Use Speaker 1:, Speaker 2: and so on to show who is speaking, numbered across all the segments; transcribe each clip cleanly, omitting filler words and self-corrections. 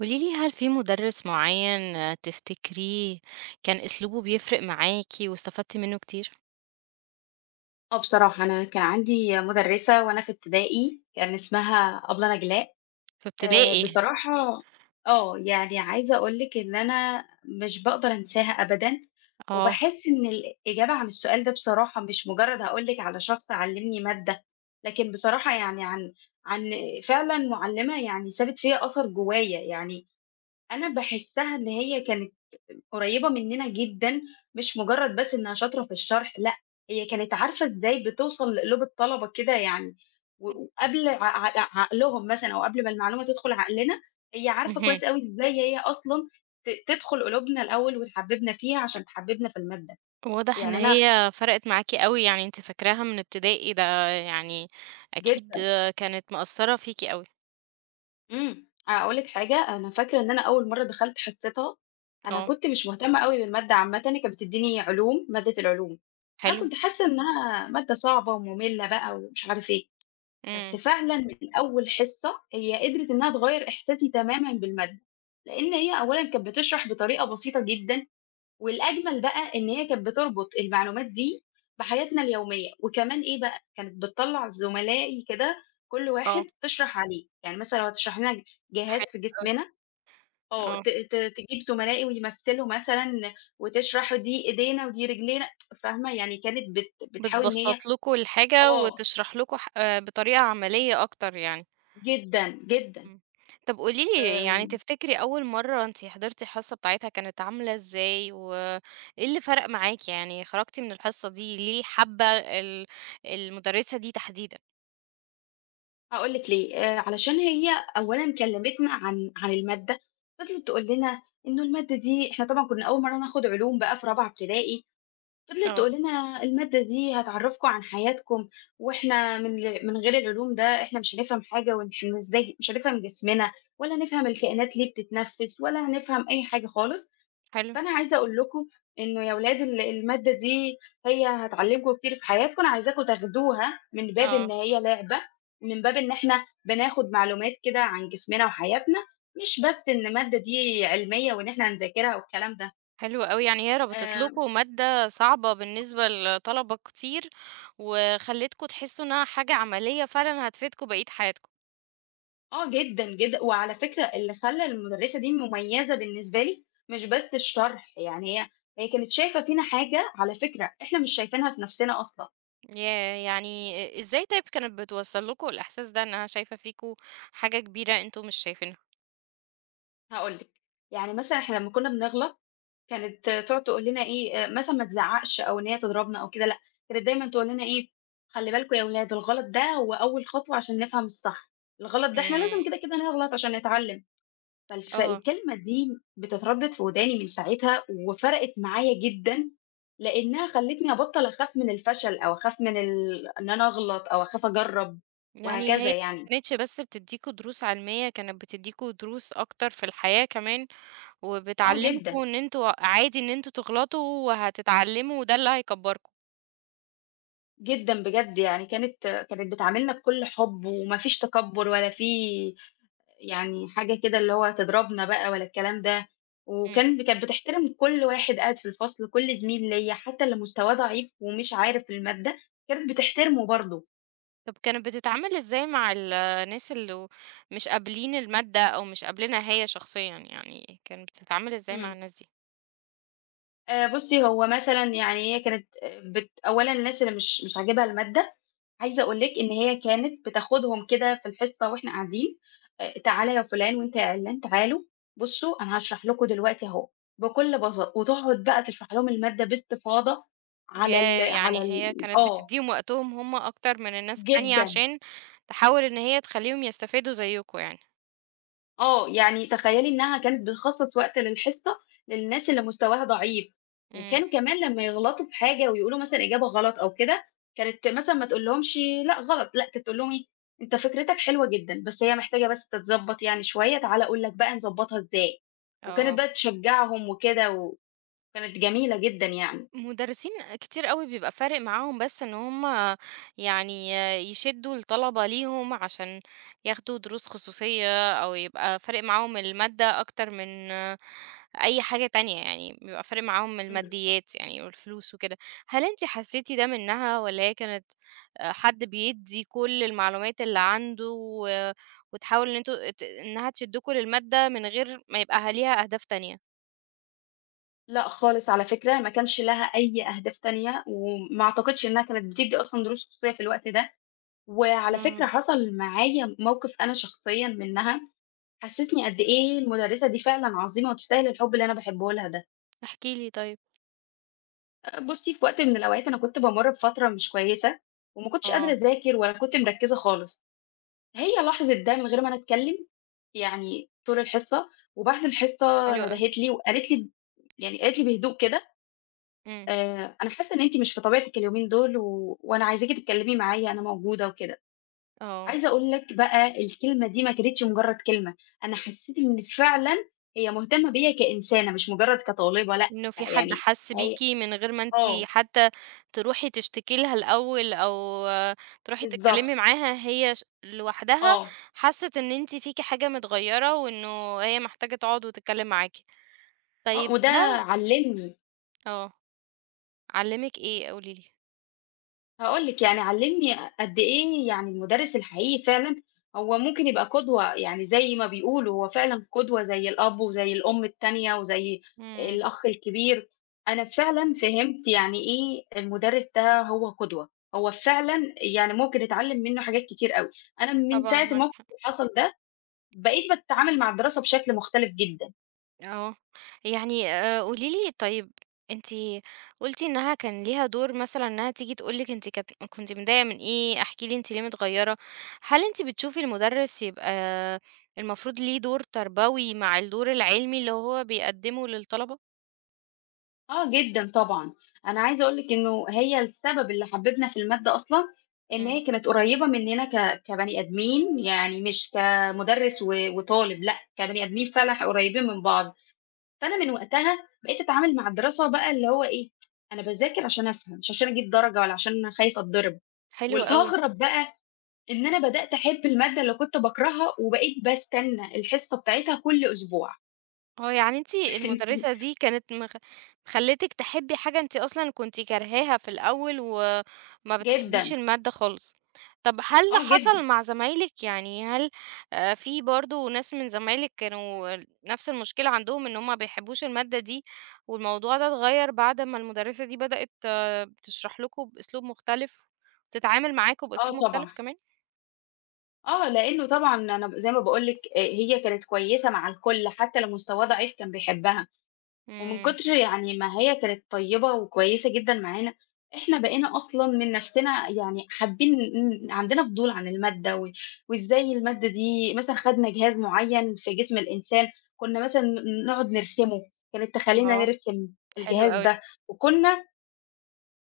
Speaker 1: قولي لي هل في مدرس معين تفتكريه كان أسلوبه بيفرق معاكِ واستفدتِ منه كتير؟
Speaker 2: آه بصراحة أنا كان عندي مُدرِّسة وأنا في ابتدائي كان اسمها أبلة نجلاء.
Speaker 1: في ابتدائي،
Speaker 2: بصراحة، يعني عايزة أقول لِك إن أنا مش باقدر أنساها أبدًا،
Speaker 1: آه،
Speaker 2: وباحس إن الإجابة عن السؤال ده بصراحة مش مُجرّد هاقول لِك على شخص علّمني مادة، لكن بصراحة يعني عن فعلًا مُعلِّمة يعني سابت فيّا أثر جوايا. يعني أنا باحسّها إن هي كانت قريّبة مننا جدًا، مش مجرّد بس إنها شاطرة في الشرح، لأ، هي كانت عارفة إزاي بتوصل لقلوب الطلبة كده يعني، و وقبل ع ع عقلهم مثلًا أو قبل ما المعلومة تدخل عقلنا، هي عارفة
Speaker 1: اهم،
Speaker 2: كويس أوي إزاي هي أصلًا تدخل قلوبنا الأول وتحبّبنا فيها عشان تحبّبنا في المادة.
Speaker 1: واضح إن
Speaker 2: يعني أنا
Speaker 1: هي فرقت معاكِ أوي، يعني أنتِ فاكراها من ابتدائي، ده يعني أكيد
Speaker 2: جدًا.
Speaker 1: كانت مأثّرة فيكِ أوي،
Speaker 2: أقول لِك حاجة، أنا فاكرة إن أنا أول مرّة دخلت حصّتها. أنا
Speaker 1: آه،
Speaker 2: كنت مش مهتمة أوي بالمادة عامةً، هي كانت بتدّيني علوم، مادة العلوم. أنا
Speaker 1: حلو،
Speaker 2: كنت حاسة إنها مادة صعبة ومملة بقى ومش عارف إيه، بس
Speaker 1: إمم،
Speaker 2: فعلًا من أول حصة هي قدرت إنها تغيّر إحساسي تمامًا بالمادة، لإن هي أولًا كانت بتشرح بطريقة بسيطة جدًا، والأجمل بقى إن هي كانت بتربط المعلومات دي بحياتنا اليومية. وكمان إيه بقى، كانت بتطلّع زملائي كده كل واحد
Speaker 1: آه،
Speaker 2: تشرح عليه، يعني مثلًا لو هتشرح لنا
Speaker 1: حلو
Speaker 2: جهاز في
Speaker 1: أوي،
Speaker 2: جسمنا آه،
Speaker 1: آه،
Speaker 2: ت ت تجيب زملائي ويمثّلوا مثلًا وتشرح دي إيدينا ودي رجلينا، فاهمة، يعني كانت بتحاول إن هي.
Speaker 1: بتبسّط لكم الحاجة
Speaker 2: آه،
Speaker 1: وتشرح لكم ح آه، بطريقة عملية أكتر يعني.
Speaker 2: جدًا، جدًا.
Speaker 1: إمم. طب قولي لي يعني
Speaker 2: آمم
Speaker 1: تفتكري أول مرّة أنتِ حضرتِ الحصة بتاعتها كانت عاملة إزاي، وإيه اللي فرق معاكِ؟ يعني خرجتِ من الحصة دي ليه حابة المُدرسة دي تحديدًا؟
Speaker 2: هاقول لِك ليه. علشان هي أولًا كلّمتنا عن المادة، فضلت تقول لنا إنه المادة دي إحنا طبعًا كُنّا أول مرّة ناخد علوم بقى في رابعة ابتدائي، فضلت
Speaker 1: آه،
Speaker 2: تقول لنا المادة دي هتعرّفكم عن حياتكم، وإحنا من غير العلوم ده إحنا مش هنفهم حاجة وإحنا إزاي مش هنفهم جسمنا، ولا نفهم الكائنات ليه بتتنفّس، ولا هنفهم أي حاجة خالص.
Speaker 1: حلو،
Speaker 2: فأنا عايزة أقول لكم إنه يا ولاد المادة دي هي هتعلّمكم كتير في حياتكم، أنا عايزاكم تاخدوها من باب إن
Speaker 1: آه،
Speaker 2: هي لعبة، من باب إن إحنا بناخد معلومات كده عن جسمنا وحياتنا، مش بس إن المادة دي علمية وإن إحنا هنذاكرها والكلام ده.
Speaker 1: حلو أوي، يعني هي ربطت
Speaker 2: آآ،
Speaker 1: لكم مادة صعبة بالنسبة لطلبة كتير، وخلّتكم تحسّوا إنها حاجة عملية فعلًا هتفيدكم بقية حياتكم.
Speaker 2: آه جدًا، جدًا، وعلى فكرة اللي خلّى المُدرّسة دي مميزة بالنسبة لي مش بس الشرح، يعني هي كانت شايفة فينا حاجة على فكرة إحنا مش شايفينها في نَفْسنا أصلًا.
Speaker 1: ياه! يعني إزاي طيب كانت بتوصّل لكم الإحساس ده إنها شايفة فيكم حاجة كبيرة أنتم مش شايفينها؟
Speaker 2: هاقول لِك، يعني مثلًا إحنا لمّا كُنّا بنغلط، كانت تقعد تقول لنا إيه، مثلًا ما تزعّقش أو إن هي تضربنا أو كده لأ، كانت دايمًا تقول لنا إيه، خلّي بالكم يا ولاد الغلط ده هو أول خطوة عشان نفهم الصح، الغلط ده إحنا
Speaker 1: إمم،
Speaker 2: لازم كده، كده نغلط عشان نتعلّم. فالف
Speaker 1: آه.
Speaker 2: الكلمة دي بتتردد في وداني من ساعتها وفرقت معايا جدًا، لإنها خلّتني أبطّل أخاف من الفشل أو أخاف من ال إن أنا أغلط أو أخاف أجرّب
Speaker 1: يعني هي
Speaker 2: وهكذا يعني.
Speaker 1: ما كانتش بس بتدّيكوا دروس علمية، كانت بتدّيكوا دروس أكتر في الحياة كمان،
Speaker 2: آه جدًا.
Speaker 1: وبتعلّمكوا إن أنتم عادي إن أنتم تغلطوا وهتتعلّموا وده اللي هيكبّركم.
Speaker 2: جدًا بجد، يعني كانت بتعاملنا بكل حُب وما فيش تكبُّر ولا في يعني حاجة كده اللي هو تضربنا بقى ولا الكلام ده،
Speaker 1: إمم.
Speaker 2: كانت بتحترم كل واحد قاعد في الفصل، كل زميل ليّا حتى اللي مستواه ضعيف ومش عارف المادة، كانت بتحترمه برضه.
Speaker 1: طب كانت بتتعامل إزاي مع الناس اللي مش قابلين المادة أو مش قابلينها هي شخصيًا، يعني كانت بتتعامل إزاي مع
Speaker 2: إمم.
Speaker 1: الناس دي؟
Speaker 2: بُصّي، هو مثلًا يعني هي كانت آه، أولًا الناس اللي مش عاجبها المادة، عايزة أقول لِك إن هي كانت بتاخدهم كده في الحصة وإحنا قاعدين، تعالَ يا فُلان وأنت يا عِلّان تعالوا، بُصّوا أنا هاشرح لكم دلوقتي أهو، بكل بساطة، وتقعد بقى تشرح لهم المادة باستفاضة على ال
Speaker 1: ياه!
Speaker 2: على
Speaker 1: يعني هي
Speaker 2: ال
Speaker 1: كانت
Speaker 2: آه،
Speaker 1: بتدّيهم وقتهم هم أكتر من الناس التانية
Speaker 2: جدًا.
Speaker 1: عشان تحاول إن هي تخلّيهم يستفادوا زيّكم يعني.
Speaker 2: آه، يعني تخيّلي إنها كانت بتخصّص وقت للحصة للناس اللي مستواها ضعيف،
Speaker 1: إمم،
Speaker 2: وكانوا كمان لمّا يغلطوا في حاجة ويقولوا مثلًا إجابة غلط أو كده، كانت مثلًا ما تقولهمش لأ غلط، لأ كانت تقول لهم إيه، أنت فكرتك حلوة جدًا، بس هي محتاجة بس تتضبّط يعني شوية، تعالَ أقول لك بقى نضبّطها إزاي، وكانت
Speaker 1: آه.
Speaker 2: بقى تشجّعهم وكده، وكانت جميلة جدًا يعني.
Speaker 1: مدرسين كتير أوي بيبقى فارق معاهم بس إن هم يعني يشدوا الطلبة ليهم عشان ياخدوا دروس خصوصية أو يبقى فارق معاهم المادة أكتر من أي حاجة تانية يعني بيبقى فارق معاهم
Speaker 2: إمم.
Speaker 1: الماديات يعني والفلوس وكده. هل انتي حسيتي ده منها ولا هي كانت حد بيدي كل المعلومات اللي عنده وتحاول إن انتوا إنها تشدكوا للمادة من غير ما يبقى ليها أهداف تانية؟
Speaker 2: لأ خالص على فكرة، ما كانش لها أي أهداف تانية، وما أعتقدش إنها كانت بتدّي أصلًا دروس خصوصية في الوقت ده. وعلى فكرة
Speaker 1: امم
Speaker 2: حصل معايا موقف أنا شخصيًا منها، حسّسني قد إيه المُدرّسة دي فعلًا عظيمة وتستاهل الحُب اللي أنا باحبه لها ده.
Speaker 1: احكي لي طيب.
Speaker 2: بُصّي، في وقت من الأوقات أنا كنت بامُر بفترة مش كويسة وما كنتش قادرة
Speaker 1: اه،
Speaker 2: أذاكر ولا كنت مركّزة خالص، هي لاحظت ده من غير ما أنا أتكلّم يعني طول الحصة، وبعد الحصة
Speaker 1: حلو أوي،
Speaker 2: ندهِت لي وقالت لي، يعني قالت لي بهدوء كده،
Speaker 1: إمم،
Speaker 2: "أنا حاسّة إن أنتِ مش في طبيعتِك اليومين دول وأنا عايزاكِ تتكلّمي معايا، أنا موجودة." وكده.
Speaker 1: آه،
Speaker 2: عايزة أقول لك بقى الكلمة دي ما كانتش مجرد كلمة، أنا حسّيت إن فعلًا هي مهتمة بيّا كإنسانة مش مجرد كطالبة لأ،
Speaker 1: إنه في حد
Speaker 2: يعني
Speaker 1: حَس
Speaker 2: هي
Speaker 1: بيكِ من غير ما أنتِ
Speaker 2: آه،
Speaker 1: حتى تروحي تشتكي لها الأول أو آه، تروحي
Speaker 2: بالضبط،
Speaker 1: تتكلمي معاها، هي لوحدها
Speaker 2: آه،
Speaker 1: حَست إن أنتِ فيكِ حاجة متغيّرة وإنه هي محتاجة تقعد وتتكلم معاكِ.
Speaker 2: آه،
Speaker 1: طيب
Speaker 2: وده
Speaker 1: ده
Speaker 2: علّمني.
Speaker 1: آه، علّمِك إيه؟ قولي لي.
Speaker 2: هاقول لِك، يعني علّمني قد إيه يعني المُدرِّس الحقيقي فعلًا هو ممكن يبقى قدوة، يعني زي ما بيقولوا هو فعلًا قدوة زي الأب وزي الأم التانية وزي
Speaker 1: إمم،
Speaker 2: الأخ الكبير. أنا فعلًا فهمت يعني إيه المُدرِّس ده هو قدوة، هو فعلًا يعني ممكن نتعلّم منّه حاجات كتير أوي. أنا من
Speaker 1: طبعًا
Speaker 2: ساعة
Speaker 1: معاكِ
Speaker 2: الموقف
Speaker 1: حق.
Speaker 2: اللي حصل ده، بقيت باتعامل مع الدراسة بشكل مختلف جدًا.
Speaker 1: آه، يعني قولي لي طيب أنتِ قُلتِ إنها كان ليها دور مثلًا إنها تيجي تقول لِك أنتِ كنتِ متضايقة من إيه، احكي لي أنتِ ليه متغيّرة، هل أنتِ بتشوفي المدرس يبقى المفروض ليه دور تربوي مع الدور العلمي اللي هو بيقدّمه للطلبة؟
Speaker 2: آه جدًا طبعًا، أنا عايزة أقول لِك إنه هي السبب اللي حببنا في المادة أصلًا، إن
Speaker 1: إمم،
Speaker 2: هي كانت قريبة مننا كبني آدمين، يعني مش كمدرس وطالب، لأ كبني آدمين فعلًا قريبين من بعض، فأنا من وقتها بقيت أتعامل مع الدراسة بقى اللي هو إيه، أنا باذاكر عشان أفهم، مش عشان أجيب درجة ولا عشان أنا خايفة أتضرب،
Speaker 1: حلو أوي.
Speaker 2: والأغرب بقى إن أنا بدأت أحب المادة اللي كنت باكرهها، وبقيت باستنى الحصة بتاعتها كل أسبوع.
Speaker 1: آه، يعني أنتِ
Speaker 2: أنتِ
Speaker 1: المُدرّسة دي كانت مخلّتِك تحبّي حاجة أنتِ أصلًا كنتِ كارهاها في الأول وما بتحبّيش
Speaker 2: جدًا،
Speaker 1: المادة خالص. طَب هل
Speaker 2: آه جدًا،
Speaker 1: حصل مع زمايلِك؟ يعني هل في برضه ناس من زمايلِك كانوا نَفْس المشكلة عندهم إن هُم ما بيحبّوش المادة دي والموضوع ده اتغيّر بعد ما المُدرّسة دي بدأت تشرح لكم بأسلوب مختلف، تتعامل معاكم
Speaker 2: آه
Speaker 1: بأسلوب
Speaker 2: طبعًا.
Speaker 1: مختلف كمان؟
Speaker 2: آه، لإنه طبعًا أنا زي ما باقول لِك هي كانت كويسة مع الكل، حتى لو مستواه ضعيف كان بيحبها، ومن
Speaker 1: إمم،
Speaker 2: كتر يعني ما هي كانت طيبة وكويسة جدًا معانا، إحنا بقينا أصلًا من نفسنا يعني حابين عندنا فضول عن المادة وإزاي المادة دي مثلًا خدنا جهاز معيّن في جسم الإنسان، كنا مثلًا نقعد نرسمه، كانت تخلّينا
Speaker 1: آه،
Speaker 2: نرسم
Speaker 1: حلو
Speaker 2: الجهاز
Speaker 1: أوي،
Speaker 2: ده، وكنا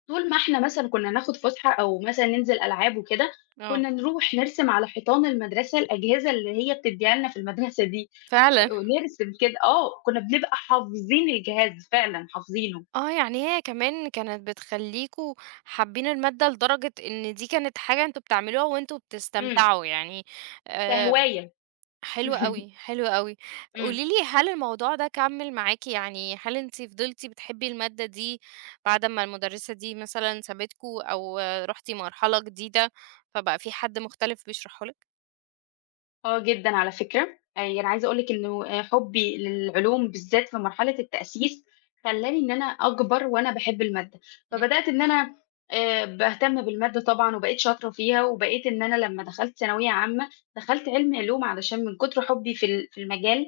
Speaker 2: طول ما إحنا مثلًا كنا ناخد فُسحة أو مثلًا ننزل ألعاب وكده،
Speaker 1: آه،
Speaker 2: كنا نروح نرسم على حيطان المدرسة الأجهزة اللي هي بتدّيها لنا في المدرسة دي،
Speaker 1: فعلًا.
Speaker 2: ونرسم كده آه، كنا بنبقى حافظين الجهاز فعلًا حافظينه،
Speaker 1: آه، يعني هي كمان كانت بتخلّيكم حابين المادة لدرجة إن دي كانت حاجة أنتم بتعملوها وأنتم
Speaker 2: إمم،
Speaker 1: بتستمتعوا يعني آآ،
Speaker 2: كهواية.
Speaker 1: حلو أوي، حلو أوي.
Speaker 2: إمم.
Speaker 1: قولي لي هل الموضوع ده كمّل معاكِ، يعني هل أنتِ فضلتِ بتحبي المادة دي بعد ما المُدرسة دي مثلًا سابتكم أو رُحتِ مرحلة جديدة، فبقى في حد مختلف بيشرحه لِك؟
Speaker 2: آه جدًا على فكرة، يعني عايزة أقول لِك إنه حُبّي للعلوم بالذات في مرحلة التأسيس، خلّاني إن أنا أكبر وأنا باحب المادة،
Speaker 1: إمم،
Speaker 2: فبدأت إن أنا باهتم بالمادة طبعًا وبقيت شاطرة فيها، وبقيت إن أنا لمّا دخلت ثانوية عامة، دخلت علمي علوم علشان من كتر حُبّي في المجال،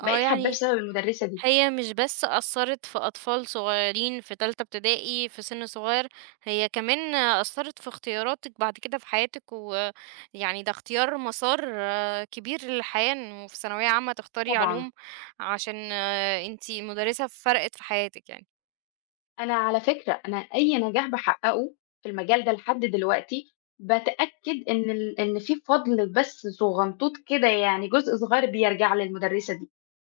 Speaker 1: آه
Speaker 2: بقيت حاباه
Speaker 1: يعني
Speaker 2: بسبب المُدرسة دي
Speaker 1: هي مش بس أثّرت في أطفال صغيّرين في تالتة ابتدائي في سِن صغيّر، هي كمان أثّرت في اختياراتِك بعد كده في حياتِك، ويعني ده اختيار مسار كبير للحياة إنه في ثانوية عامة تختاري
Speaker 2: طبعًا.
Speaker 1: علوم عشان أنتِ مُدرسة فرقِت في حياتِك يعني.
Speaker 2: أنا على فكرة أنا أي نجاح باحققه في المجال ده لحد دلوقتي، باتأكد إن في فضل بس صغنطوط كده يعني جزء صغير بيرجع للمدرسة دي،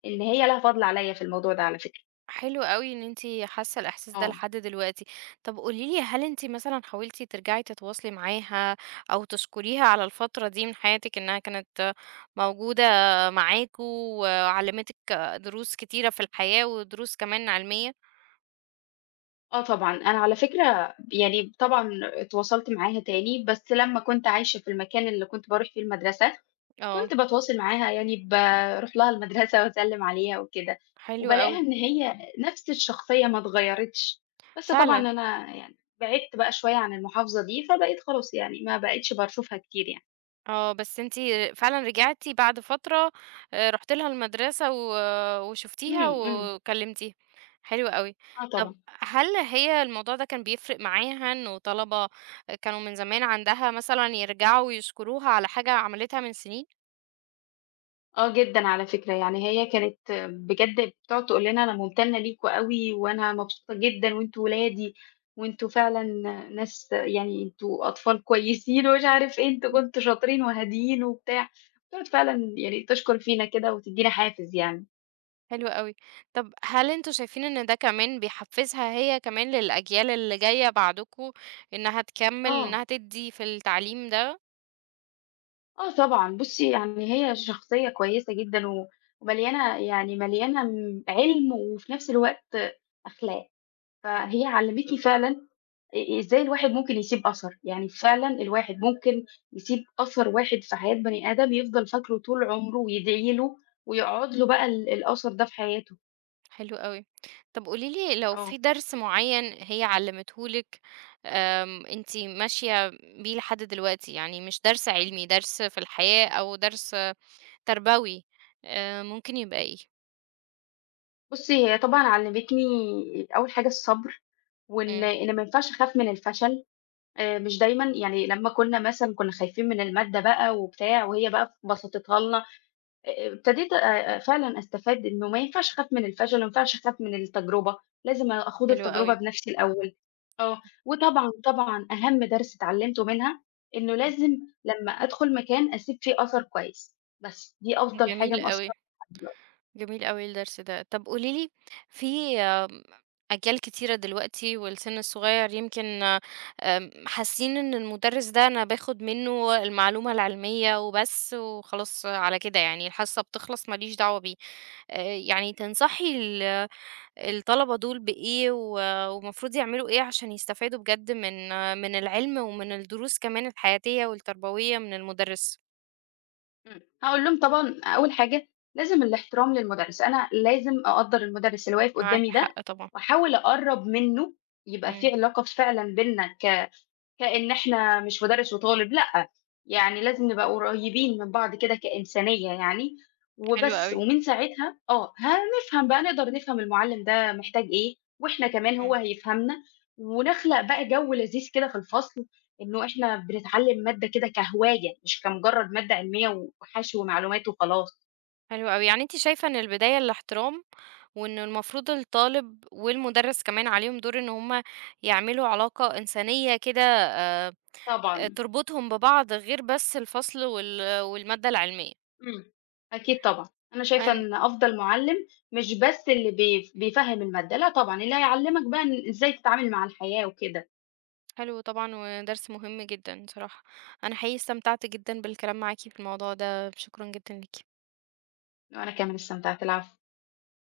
Speaker 2: إن هي لها فضل عليَّ في الموضوع ده على فكرة.
Speaker 1: حلو أوي إن أنتِ حاسة الإحساس ده
Speaker 2: آه.
Speaker 1: لحد دلوقتي. طب قولي لي هل أنتِ مثلًا حاولتِ ترجعي تتواصلي معاها أو تشكريها على الفترة دي من حياتِك إنها كانت موجودة معاكم وعلّمتِك دروس كتيرة في الحياة ودروس كمان علمية؟
Speaker 2: آه طبعًا، أنا على فكرة يعني طبعًا اتواصلت معاها تاني، بس لمّا كنت عايشة في المكان اللي كنت باروح فيه المدرسة
Speaker 1: آه،
Speaker 2: كنت باتواصل معاها يعني باروح لها المدرسة وأسلِّم عليها وكده،
Speaker 1: حلو
Speaker 2: وبالاقيها
Speaker 1: أوي،
Speaker 2: إن هي نفس الشخصية ما اتغيّرتش، بس طبعًا
Speaker 1: فعلًا.
Speaker 2: أنا يعني بعِدت بقى شوية عن المحافظة دي، فبقيت خلاص يعني ما بقيتش باشوفها كتير يعني.
Speaker 1: آه، بس أنتِ فعلًا رجعتِ بعد فترة رُحتِ لها المدرسة و آه، وشُفتيها
Speaker 2: إمم، إمم،
Speaker 1: وكلمتيها، حلو أوي.
Speaker 2: آه
Speaker 1: طب
Speaker 2: طبعًا.
Speaker 1: هل هي الموضوع ده كان بيفرق معاها إنه طلبة كانوا من زمان عندها مثلًا يرجعوا ويشكروها على حاجة عملتها من سنين؟
Speaker 2: آه جدًا على فكرة، يعني هي كانت بجد بتقعد تقول لنا أنا ممتنة ليكم أوي وأنا مبسوطة جدًا وأنتم ولادي وأنتم فعلًا ناس يعني أنتم أطفال كويسين ومش عارف إيه، أنتم كنتم شاطرين وهاديين وبتاع، بتقعد فعلًا يعني تشكر فينا كده وتدّينا حافز يعني.
Speaker 1: حلو أوي. طب هل أنتم شايفين إن ده كمان بيحفزها هي كمان للأجيال اللي جاية بعدكم إنها تكمل،
Speaker 2: آه،
Speaker 1: إنها تدّي في التعليم ده؟
Speaker 2: آه طبعًا، بُصّي يعني هي شخصية كويسة جدًا ومليانة يعني مليانة علم وفي نفس الوقت أخلاق، فهي علّمتني فعلًا إزاي الواحد ممكن يسيب أثر، يعني فعلًا الواحد ممكن يسيب أثر واحد في حياة بني آدم يفضل فاكره طول عمره ويدعي له ويقعد له بقى الأثر ده في حياته.
Speaker 1: حلو أوي. طب قولي لي لو
Speaker 2: آه،
Speaker 1: في درس معيّن هي علّمته لِك أنتِ ماشية بيه لحد دلوقتي، يعني مش درس علمي، درس في الحياة أو درس تربوي، ممكن يبقى إيه؟
Speaker 2: بُصّي هي طبعًا علّمتني أول حاجة الصبر، وإن
Speaker 1: إمم،
Speaker 2: إن ما ينفعش أخاف من الفشل، مش دايمًا يعني لمّا كنا مثلًا كنا خايفين من المادة بقى وبتاع وهي بقى بسطتها لنا ابتديت فعلًا أستفاد إنه ما ينفعش أخاف من الفشل، ما ينفعش أخاف من التجربة، لازم آخُد
Speaker 1: حلو
Speaker 2: التجربة
Speaker 1: أوي،
Speaker 2: بنفسي الأول. آه، وطبعًا، طبعًا أهم درس اتعلمته منها، إنه لازم لمّا أدخل مكان أسيب فيه أثر كويس، بس دي أفضل حاجة
Speaker 1: جميل
Speaker 2: مأثّرة
Speaker 1: أوي.
Speaker 2: معايا دلوقتي.
Speaker 1: جميل أوي الدرس ده. طب قولي لي في آمم، أجيال كتيرة دلوقتي والسن الصغير يمكن حاسين إن المدرس ده أنا باخد منه المعلومة العلمية وبس وخلاص على كده يعني الحصة بتخلص ما ليش دعوة بيه. آآ، يعني تنصحي الطلبة دول بإيه والمفروض يعملوا إيه عشان يستفادوا بجد من من العلم ومن الدروس كمان الحياتية والتربوية من المدرس؟
Speaker 2: إمم، هاقول لهم طبعًا أول حاجة لازم الاحترام للمُدرِّس، أنا لازم أقدّر المُدرِّس اللي واقف
Speaker 1: معاكِ
Speaker 2: قدّامي ده
Speaker 1: حق طبعًا.
Speaker 2: وأحاول أقرّب منّه، يبقى في
Speaker 1: إمم،
Speaker 2: علاقة فعلًا بيننا كإن إحنا مش مُدرِّس وطالب، لأ، يعني لازم نبقى قريّبين من بعض كده كإنسانية يعني
Speaker 1: حلو
Speaker 2: وبس،
Speaker 1: أوي.
Speaker 2: ومن ساعتها آه، هنفهم بقى نقدر نفهم المُعلِّم ده محتاج إيه، وإحنا كمان هو
Speaker 1: إمم.
Speaker 2: هيفهمنا، ونخلق بقى جو لذيذ كده في الفصل، إنه إحنا بنتعلّم مادة كده كهواية مش كمُجرّد مادة علمية وحَشْو معلومات وخلاص،
Speaker 1: حلو أوي، يعني أنتِ شايفة إن البداية الاحترام، وإنه المفروض الطالب والمدرس كمان عليهم دور إن هُم يعملوا علاقة إنسانية كده
Speaker 2: طبعًا.
Speaker 1: تربطهم ببعض غير بس الفصل والمادة العلمية.
Speaker 2: إمم. أكيد طبعًا. أنا شايفة
Speaker 1: أن
Speaker 2: إن أفضل مُعلِّم مش بس اللي بيفهِّم المادة، لأ طبعًا، اللي هيعلِّمك بقى إن إزاي تتعامل مع الحياة وكده.
Speaker 1: حلو طبعًا ودرس مهم جدًا صراحة. أنا حقيقي استمتعت جدًا بالكلام معاكِ في الموضوع ده، شكرًا جدًا ليكِ.
Speaker 2: وأنا كمان استمتعت، العفو.